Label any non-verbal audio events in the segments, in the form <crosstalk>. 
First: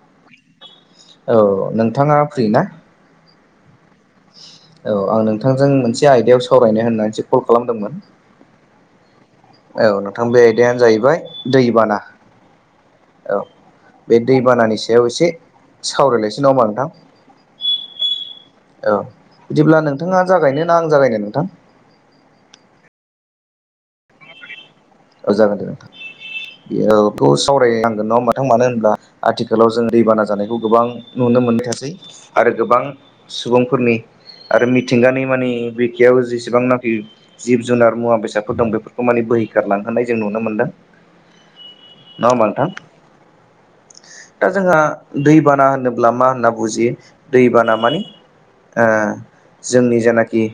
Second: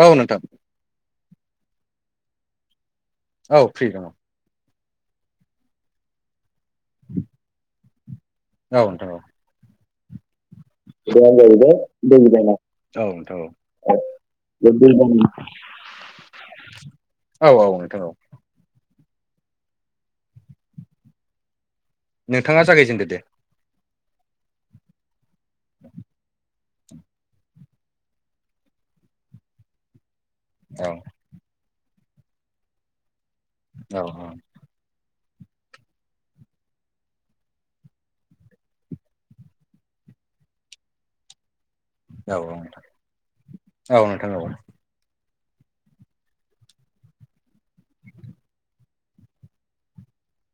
औ नोंथां। औ नोंथाङा फ्रि ना? औ फ्रि दङ। औ आं नोंथांजों मोनसे आयदायाव सावरायनो होननानैसो कल खालामदोंमोन। औ नोंथां औ। औ नोंथां बे आयदायानो जाहैबाय दैबाना औ बे बे दैबानानि सायाव दैबाना एसे सावरायलायसै नङा ओमबा नोंथां औ औ नोंथां औ औ बिदिब्ला नोंथाङा जागायनो ना आं जागायनो नोंथां नोंथाङा जागायजेनदो दे औ जागोन दे नोंथां बे सावरायनांगोन नङा ओमबा नोंथां मानो होनब्ला आथिखालाव जों दैबाना जानायखौ गोबां औ नुनो मोनबाय थासै आरो गोबां सुबुंफोरनि औ आरो मिथिंगानि माने बिखायाव जेसेबांनाखि जिब जुनार मुवा बेसादफोर दं बेफोरखौ माने बोहै खारलांहोनाय जों नुनो मोनदों नङा औ ओमबा नोंथां औ नोंथां औ दा जोंहा दैबाना होनोब्ला मा होनना बुजियो दैबाना माने ओ जोंनि जेनाखि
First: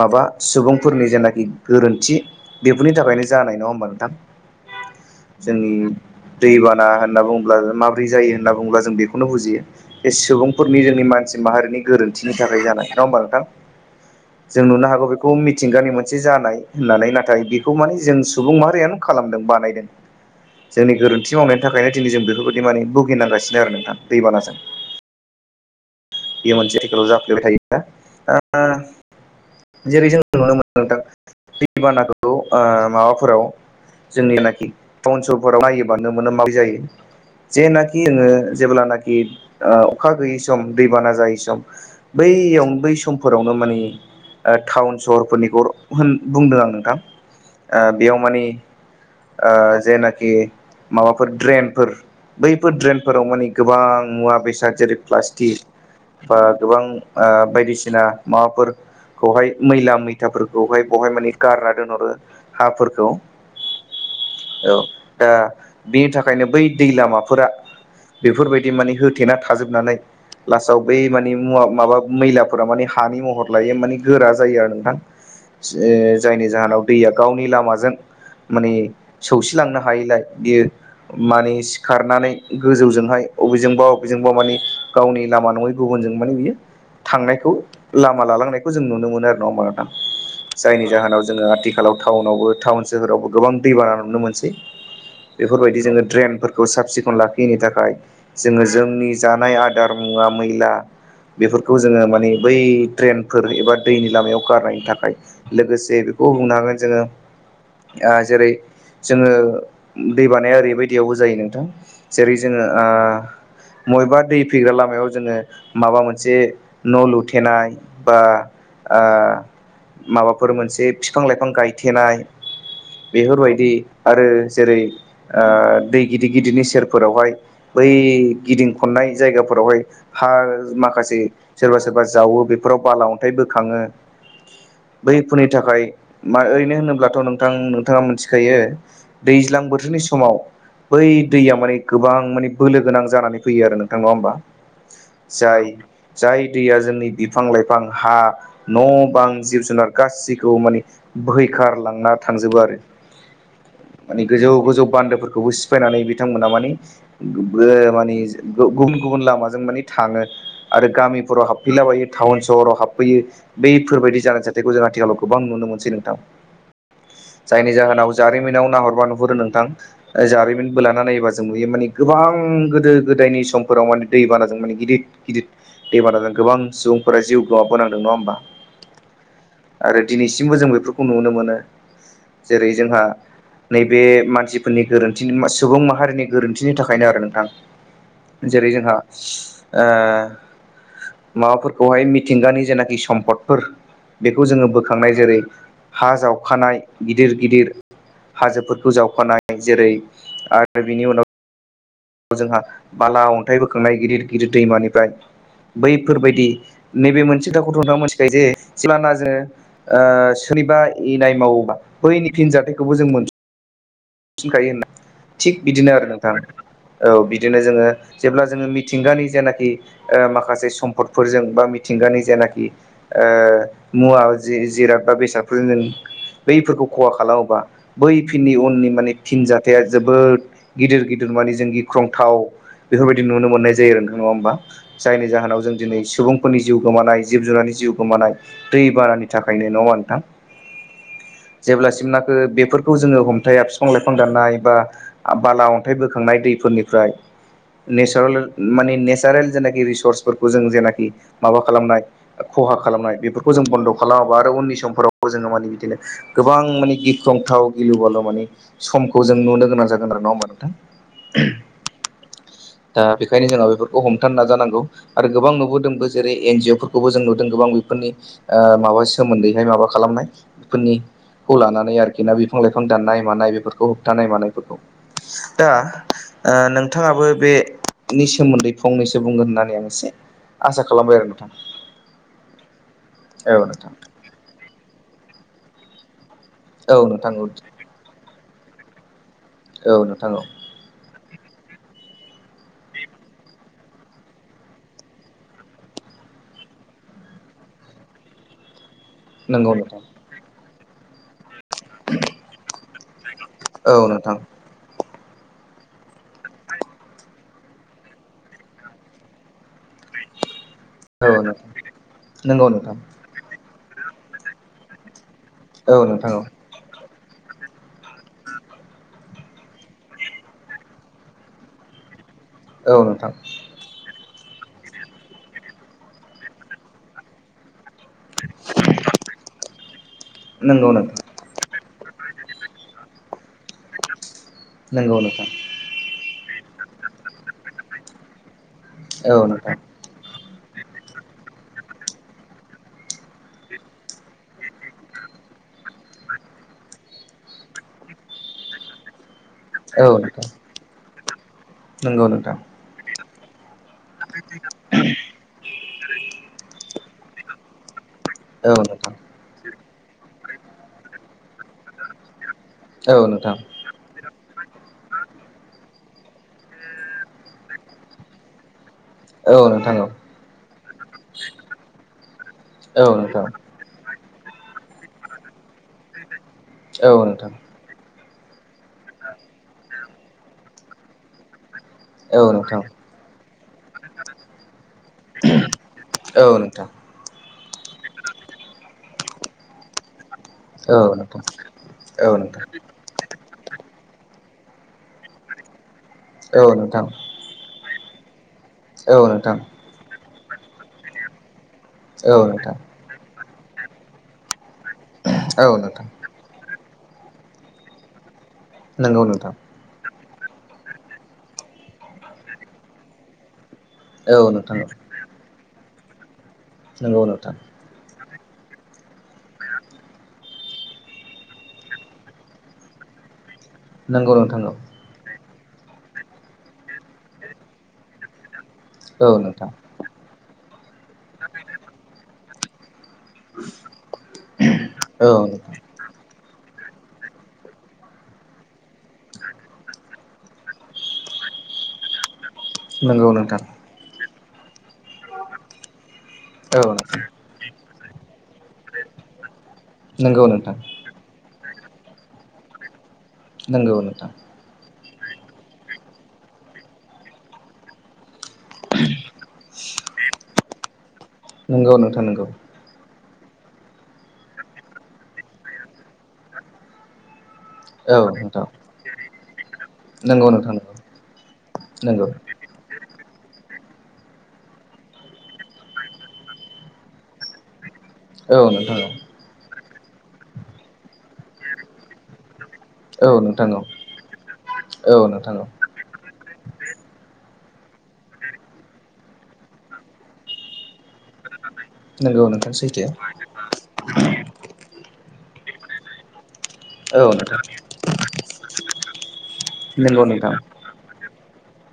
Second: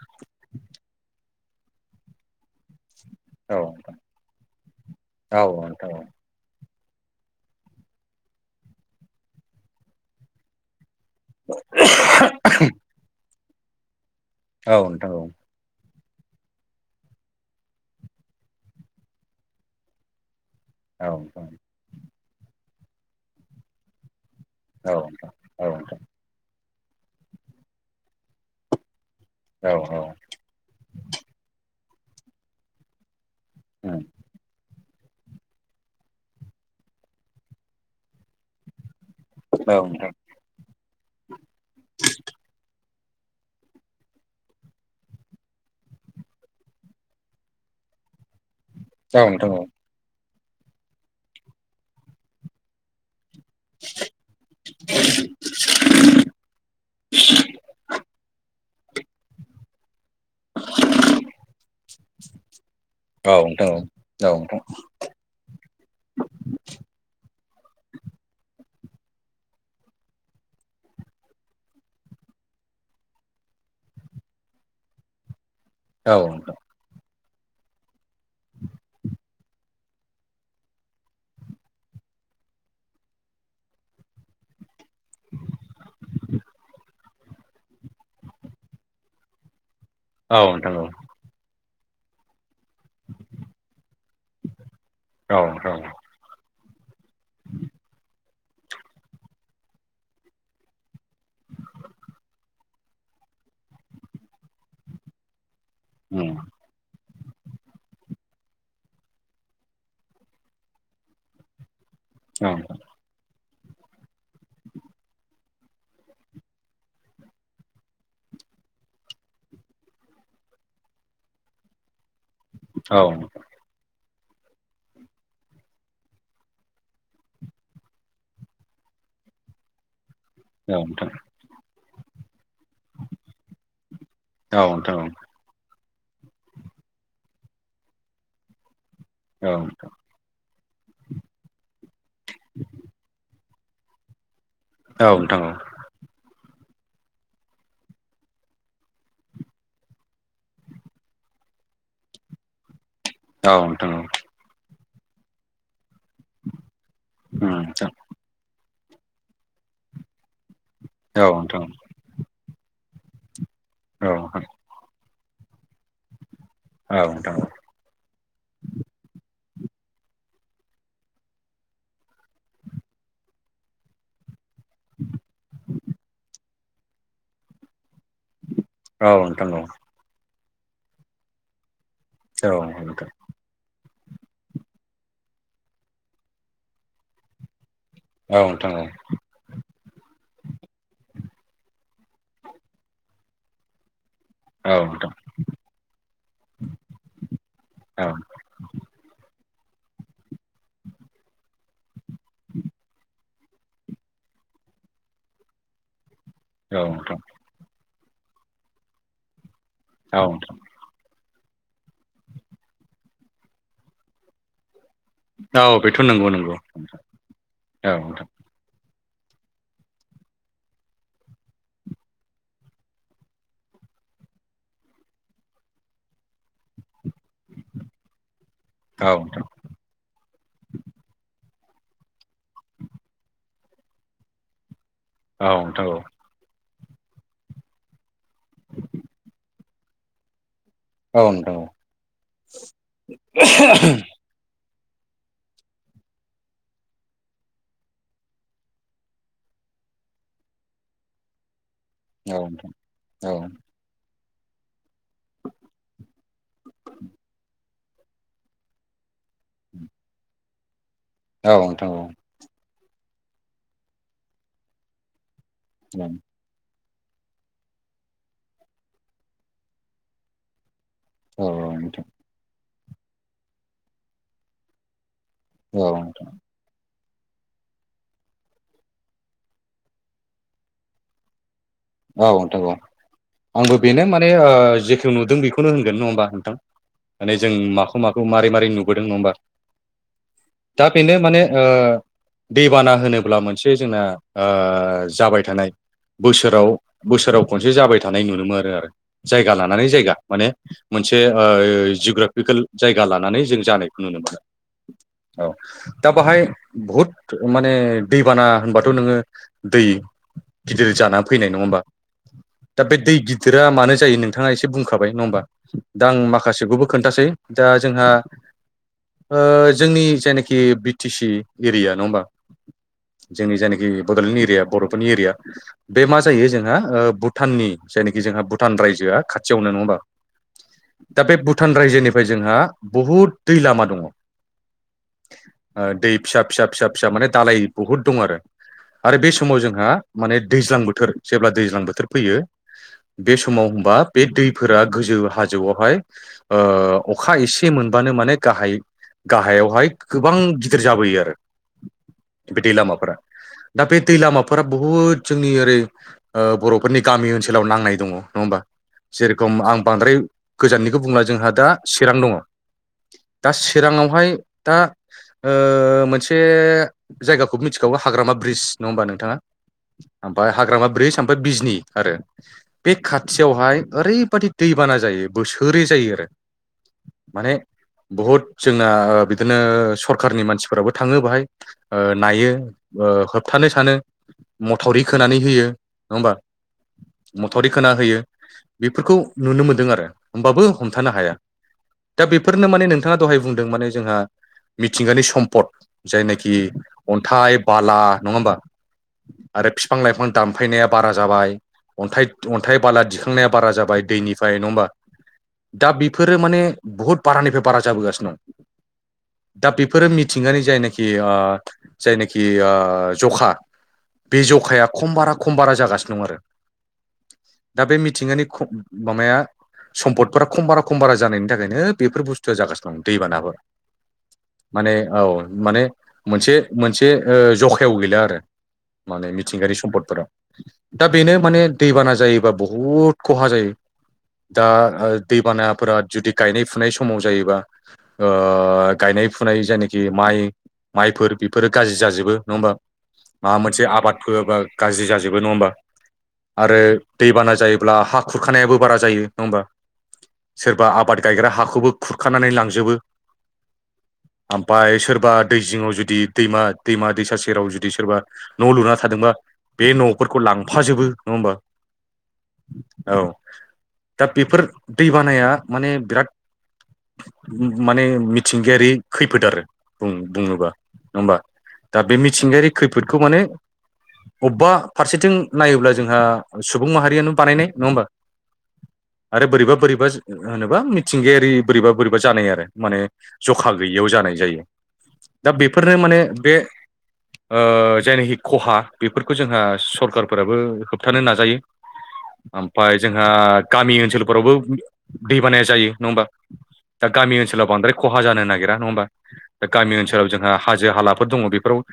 माबा सुबुंफोरनि जेनाखि गोरोन्थि बेनि थाखायनो औ जानाय नङा ओमबा नोंथां औ जोंनि नोंथां दैबा ना होनना बुङोब्ला माबोरै जायो होनना बुङोब्ला जों बेखौनो बुंजियो बे सुबुंफोरनि नि मानसि माहारिनि गोरोन्थिनि थाखाय जानाय नङा ओमबा नोंथां जों औ औ नुनो हागौ नोंथां बेखौ मिथिंगानि मोनसे जानाय होननानै ना थाय बेखौ माने जों सुबुं माहारियानो खालामदों बानायदों जोंनि औ नोंथां औ नोंथां औ नोंथां औ गोरोन्थि नोंथां औ नोंथां मावनायनि थाखायनो दिनै जों बेफोरबायदि माने भुगिनांगासिनो आरो नोंथां दैबानाजों औ नोंथां औ नोंथां मोनसे जाय जाफ्लेबाय थायोना दा उम जेरै जों नुनो मोनदों नोंथां दै बानाखौ ओ माबाफोराव जोंनियावनाखि तावन सोहोरफोराव नायोबा नुनो मोनो मा‌ बायदि जायो जेनाखि आङो जेब्लाना औ ओ अखा गैयै समाव‌ जाय सम बैयाव बै समफोरावनो माने टाउन सहरफोरनि होन बुंदों आं नोंथां ओ बेयाव मानि नोंथां ओ जेनाखि माबाफोर ड्रेनफोर बैफोर ड्रेनफोराव माने गोबां मुवा बेसाद जेरै प्लास्टिक बा गोबां बायदिसिना माबाफोर खौहाय मैला मैथाफोरखौहाय बहाय माने गारना दोनहरो हाफोरखौ औ नोंथां औ औ दा बिनि थाखायनो बै दै लामाफोरा बेफोर बेबायदि माने होथेना थाजोबनानै लास्टआव बै माने मुवा माबा मैलाफोरा माने हानि महर लायो माने गोरा जायो आरो नोंथां जायनि जाहोनाव दैया गावनि लामाजों माने सौसिलांनो हायिलाय बियो माने सिखारनानै गोजौजोंहाय बबेजोंबा बबेजोंबा मानि गावनि लामा नङै गुबुनजों माने बियो थांनायखौ लामा लालांनायखौ जों नुनो मोनो आरो नङा होमबा नोंथां औ नोंथां जायनि जाहोनाव जोङो आथिखालाव टाउनावबो टाउन सोहोरावबो गोबां दै बाना नुनो मोनसै बेफोरबायदि जोङो ड्रेनफोरखौ साब सिखोन लाखियैनि थाखाय जोङो जोंनि जानाय आदार मुवा मैला बेफोरखौ जोङो मानिे बै ड्रेनफोर एबा दैनि लामायाव गारनायनि थाखाय लोगोसे बेखौ बुंनो हागोन जोङो जेरै जोङो दै बानाया ओरैबायदियावबो जायो नोंथां जेरै जोङो ओ बबेबा दै फैग्रा लामायाव जोङो माबा मोनसे न' लुथेनाय बा ओ माबाफोर मोनसे बिफां लाइफां गायथेनाय बेफोरबायदि आरो जेरै ओ दै गिदिर गिदिरनि सेरफोरावहाय बै गिदिं खननाय जायगाफोरावहाय हा माखासे सोरबा सोरबा जावो बे बेफोराव बाला अन्थाइ बोखाङो बैफोरनि थाखाय मा ओरैनो होनोब्लाथ नोंथां नोंथाङा मोनथिखायो औ दैज्लां बोथोरनि समाव बै दैया माने गोबां माने बोलो गोनां जानानै फैयो आरो नोंथां नङा होमबा जाय जाय दैया जोंनि बिफां लाइफां हा न' बां जिब जुनार गासिखौबो माने बोहै खार लांना थांजोबो आरो औ नोंथां माने गोजौ गोजौ बान्दोफोरखौबो सिफायनानै बिथांमोना मानि औ उम औ ओ मानि गुबुन गुबुन लामाजों मानि थाङो आरो नोंथां गामिफोराव औ हाबफैलाबायो टाउन सहराव हाबफैयो औ बैफोरबायाददि नोंथां जानाय जाथायखौ जों आथिखालाव गोबां नुनो मोनसै नोंथां औ नोंथां जायनि जाहोनाव जारिमिनाव नाहरबा नुहुरो नों थां जारिमिन बोलाना नायोबा जों नुयो माने गोबां गोदो गोदायनि समफोराव माने दैबाना जा दों गिदिर गिदिर दैबानाजों गोबां सुबुंफोरा जिउ बावबोनांदों नङा होमबा औ नोंथां आरो दिनैसिमबो जों बेफोरखौ नुनो मोनो औ जेरै औ जोंहा नोंथां नैे बे मानसिफोरनि गोरोन्थि सुबुं माहारिनि गोरोन्थिनि थाखायनो आरो नोंथां औ जेरै नोंथां औ जोंहा ओ माबाफोरखौहाय मिथिंगानि जेनाखि सम्पदफोर बेखौ जोङो औ नोंथां औ बोखांनाय जेरै हा जावखानाय गिदिर गिदिर हाजोफोरखौ जावखानाय जेरै आरो बिनि उनाव जोंहा बाला अन्थाइ बोखांनाय गिदिर गिदिर दैमानिफ्राय बै फोरबायदि नोंथां नैबे मोनसे खथाखौथ नोंथाङा मोनथिखायो जे सिगांबा जोङो ओ औ नोंथां सोरनिबा इनाय मावोबा बैनि फिनजाथायखौबो जों मोनफिनखायो होनना थिग औ बिदिनो बेथ' आरो नंगौ नोंथां नंगौ औ बिदिनो जोङो औ नोंथां जेब्ला जोङो मि थिंगानि जेनाखि माखासे सम्पदफोरजों बा मिथिंगानि जेनाखि मुवा जि जिराद बा बेसादफोरजों जों बैफोरखौ खहा खालामोबा बै फिननि उननि माने औ नोंथां फिनजाथाया जोबोद गिदिर गिदिर बादि जों गिख्रंथाव बेफोरबायदि नुनो मोननाय जायो नोंथां नङा होमबा जायनि औ जाहोनाव जों नोंथां औ दिनै सुबुंफोरनि जिउ गोमानाय जिब जुनारनि जिउ गोमानाय दै बारानि थाखायनो नङाहोनबा नोंथां औ नोंथां जेब्लासिम नाखो बेफोरखौ जोङो हमथाया बिफां लाइफां दाननाय बा बाला अन्थाइ बोखांनाय दैफोरनिफ्राय नेचारेल माने नेचारेल जेनाखि रिसर्सफोरखौ जों जेनाखि माबा खालामनाय औ खहा खालामनाय नोंथां औ बेफोरखौ जों बन्द खालाम आरो उननि समफोराव जोङो माने बिदिनो गोबां माने गिख्रंथाव गिलु बालु माने सम खौ जों नुनो गोनां जागोन आरो नङा होनबा औ नोंथां औ दा बेखायनो जोंहा बेफोरखौ हमथानो नाजानांगौ आरो गोबां नुबोदोंबो जेरै एन जिअफोर खौबो जों नुदों गोबां बेफोरनि माबानि सोमोन्दैहाय माबा खालामनाय फोरनि खौ औ नोंथां लानानै औ आरोखि ना बिफां लाइफां दाननाय मानाय बेफोरखौ होबथानाय मानायफोरखौ दा ओ नों थाङाबो बेनि सोमोन्दै फंनैसो बुंगोन होननानै आं एसे आसा खालामबाय आरो नोंथां औ नोंथां औ आंबो बेनो माने जेखौ नुदों बेखौनो होनगोन नङा होनबा औ नोंथां माने जों माखौ माखौ मारै मारै नुबोदों नङा होमबा औ नोंथां औ दा बेनो माने ओ दैबाना होनोब्ला मोनसे जोंना ओ जाबाय थानाय बोसोराव बोसोराव खनसे जाबाय थानाय नुनो मोनो आरो आरो जायगा नंगौ लानानै नोंथां जायगा माने मोनसे ओ जिअग्राफिकेल जायगा लानानै जों औ जानायखौ नुनो नोंथां मोनो औ दा बाहाय बहुद माने दैबाना होनबाथ' नोङो दै गिदिर जानानै औ फैनाय नङा नोंथां होमबा नंगौ दा बे नोंथां दै गिदिरा मानो जायो नोंथाङा एसे बुंखाबाय नङा होमबा औ दा आं नोंथां औ माखासेखौबो खोनथासै दा जोंहा ओ जोंनि जायनाखि बि टि सि एरिया नङा होमबा औ नोंथां जोंनि जायनाखि बड'लेण्ड एरिया बर'फोरनि एरिया बे मा जायो जों ना भुटाननि जायनाखि जोंहा भुटान रायजोआ खाथियावनो नङा होमबा नंगौ दा नोंथां बे भुटान रायजोनि फ्राय जोंहा बहुद दै लामा दङ नोंगौ नोंथां दै फिसा फिसा फिसा फिसा माने दालाय बुहुद दं आरो आरो बे औ समाव नोंथां जोंहा माने दैज्लां बोथोर जेब्ला दैज्लां बोथोर फैयो बे समाव होनबा बे दैफोरा गोजौ हाजोआवहाय ओ अखा एसे मोन बानो माने गाहाय गाहायावहाय औ गोबां नोंथां गिदिर जाबोयो आरो नंगौ नोंथां बे दै लामाफोरा दा बे दै लामाफोरा बुहुद जोंनि ओरै ओ बर'फोरनि गामि ओनसोलाव नांनाय दङ नङा होमबा औ नोंथां जेरखम आं बांद्राय गोजाननिखौ बुंला जोंहा दा चिरां दङ औ दा नोंथां चिराङावहाय दा ओ मोनसे जायगाखौ मिथिखागौ हाग्रामा ब्रिज नङा होमबा नोंथाङा औ नोंथां औ ओमफ्राय हाग्रामा ब्रिज बिजनि आरो बे औ नोंथां खाथियावहाय ओरैबायदि दैबाना जायो बोसोरै जायो आरो औ नोंथां माने बहुद जोंना बिदिनो सरखारनि मानसिफोराबो थाङो बाहाय ओ औ नोंथां औ नायो नोंथां ओ होबथानो सानो माथावरि खोनानै होयो नङा होमबा औ नोंथां मथरि खोना होयो बेफोरखौ नुनो मोनदों आरो होमबाबो औ नोंथां औ हमथानो हाया नोंथां दा बेफोरनो माने नोंथाङा दहाय बुं दों माने जोंहा मिथिंगानि सम्पद जायनाखि औ नोंथां औ अन्थाइ बाला नङा होमबा नोंथां आरो फिफां-लाइफां दानफायनाया बारा जाबाय अन्थाइ अन्थाइ बाला दिखांनाया बारा जाबाय दैनिफ्राय नङा होमबा औ दा नोंथां बिफोरो माने बुहुत बारानिफ्राय बारा जाबोगासिनो दं। नंगौ नोंथां दा बेफोरो मि मिथिंगानि जायनाखि ओ जायनाखि आ जखा बे औ नोंथां जखाया खम बारा खम बारा जागासिनो दं आरो। नोंगौ नोंथां दा बे मिथिंगानि ख' मामाया सम्दफोरा खम बारा खम बारा जानायनि थाखायनो बेफोर बुस्थुआ जागासिनो दं दैबानाफोर नंगौ नोंथां औ माने मोनसे मोनसे ओ जखायाव गैला आरो औ माने नोंथां मिथिंगायारि सम्पदफोराव दा बेनो माने दैबाना जायोबा बहुद खहा जायो दा ओ औ नोंथां दैबानाफोरा जुदि गायनाय फुनाय समाव जायोबा ओ गायनाय फुनाय जायनाखि माइ माइफोर बेफोरो गाज्रि जाजोबो। नङा होमबा नंगौ माबा नोंथां मोनसे आबाद फोबा गाज्रि जाजोबो नङा होमबा आरो औ नोंथां दैबाना जायोब्ला हा खुरखानायाबो बारा जायो नङा होमबा। नंगौ नोंथां सोरबा आबाद गायग्रा हाखौबो खुरखानानै लांजोबो। नंगौ नोंथां। बा दै जिङाव जुदि दैमा दैमा दैसा सेराव जुदि सोरबा न' लुना थादोंबा बे न' फोरखौ लांफाजोबो नङा होमबा। नंगौ नोंथां नंगौ औ। दा बेफोर दैबानाया माने बिराद माने औ नोंथां मिथिंगायारि खैफोद आरो नंगौ बुं-बुङोबा नोंथां नङा होमबा। दा बे नंगौ मिथिंगायारि खैफोदखौ माने अबेबा फारसेथिं नायोब्ला जोंहा सुबुं माहारियानो बानायनाय नङा होमबा। औ नोंथां औ बा होनोबा मिथिंगायारि बोरैबा बोरैबा जानाय आरो। माने औ नोंथां जखा गैयियाव जानाय जायो औ औ दा नोंथां औ बेफोरनो माने बे ओ जायनाखि खहा बेफोरखौ जोंहा सरखारफोराबो होबथानो नाजायो। नंगौ नोंथां ओमफाय सैथो जोंहा गामि ओनसोलफोरावबो दै बानाया जायो नङा होमबा। <inaudible> दा गामि नोंथां ओनसोलाव बांद्राय खहा जानो नागिरा नङा होमबा दा गामि नंगौ ओनसोलाव जोंहा नोंथां हाजो हालाफोर दङ' बे फोराव ओ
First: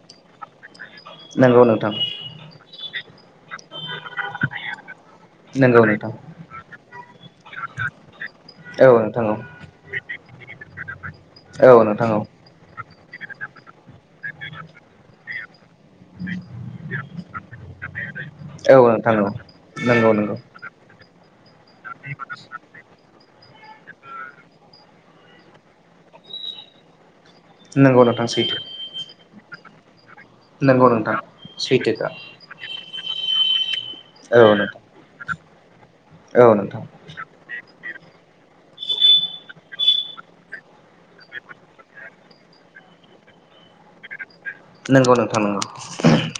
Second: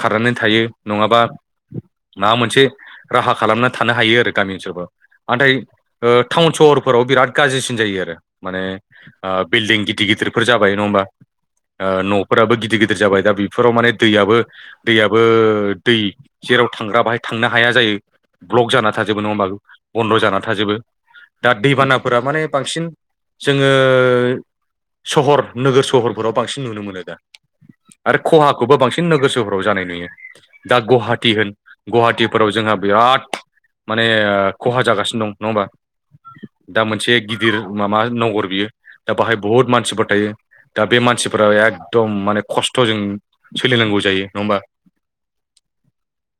खारनानै थायो नङाबा नंगौ नोंथां। माबा मोनसे राहा खालामनानै थानो हायो आरो गामि ओनसोलाव नाथाय नंगौ ओ नोंथां टाउन सहर फोराव बिराद गाज्रिसिन जायो आरो माने औ नोंथां ओ औ बिल्डिं गिदिर गिदिरफोर जाबाय नङा होमबा औ ओ नोंथां न'फोराबो गिदिर गिदिर गिदिर जाबाय दा बेफोराव माने दैयाबो दैयाबो दै जेराव थांग्रा बाहाय थांनो हाया जायो ब्लक औ जाना नोंथां थाजोबो औ नङा होमबा नंगौ बन्द' नंगौ जाना थाजोबो। दा दैबानाफोरा माने बांसिन जोङो सहर नोगोर सहरफोराव बांसिन नुनो मोनो दा नंगौ आरो नोंथां सैथो खहाखौबो बांसिन नोगोर सहर फ्राव जानाय नुयो दा नंगौ नोंथां। गुवाहाटि सैथोखा गुवाहाटिफोराव जोंहा बिराद माने औ खहा जागासिनो दं नङा होमबा नोंथां औ दा नोंथां मोनसे गिदिर माबा नगर बियो दा बाहाय बहुत मानसिफोर थायो। दा बे मानसिफोरा एकदम माने खस्थ'जों सोलिनांगौ जायो नङा होमबा। नोंगौ नोंथां नोंगौ।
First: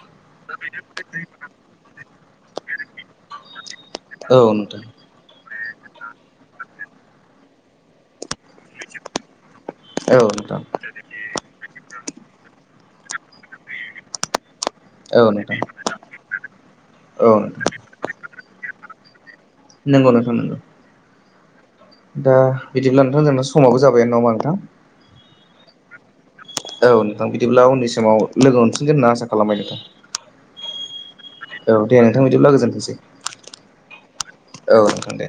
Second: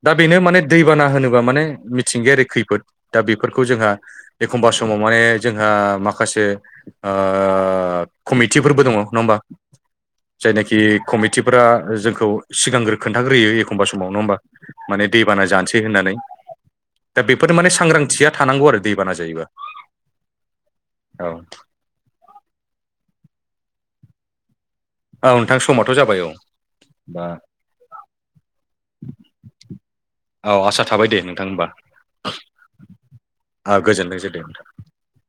दा बेनो माने दैबाना होनोबा माने मिथिंगायारि खैफोद दा बेफोरखौ जोंहा औ एखमबा नोंथां समाव माने ओ जोंहा माखासे कमिटिफोरबो दङ नङा होमबा औ नोंथां जायनाखि कमिटिफोरा जोंखौ सिगांग्रो खोन्थाग्रोयो एखमबा समाव नङा होमबा माने औ दैबाना नोंथां जानोसै होननानै दा औ बेफोर नोंथां माने सांग्रांथिया थानांगौ आरो दैबाना जायोबा नंगौ नोंथां नंगौ औ दा बिदिब्ला नोंथां जोंना समाबो जाबायानो नङा होनबा नोंथां औ नोंथां समाथ' जाबाय औ औ बा नोंथां बिदिब्ला उननि समाव लोगो मोनफिन गोन होनना आसा खालामबाय नोंथां औ आसा थाबाय दे नोंथां होमबा औ दे नोंथां बिदिब्ला गोजोनथोंसै ओ, गोजोनथोंसै दे औ नोंथां दे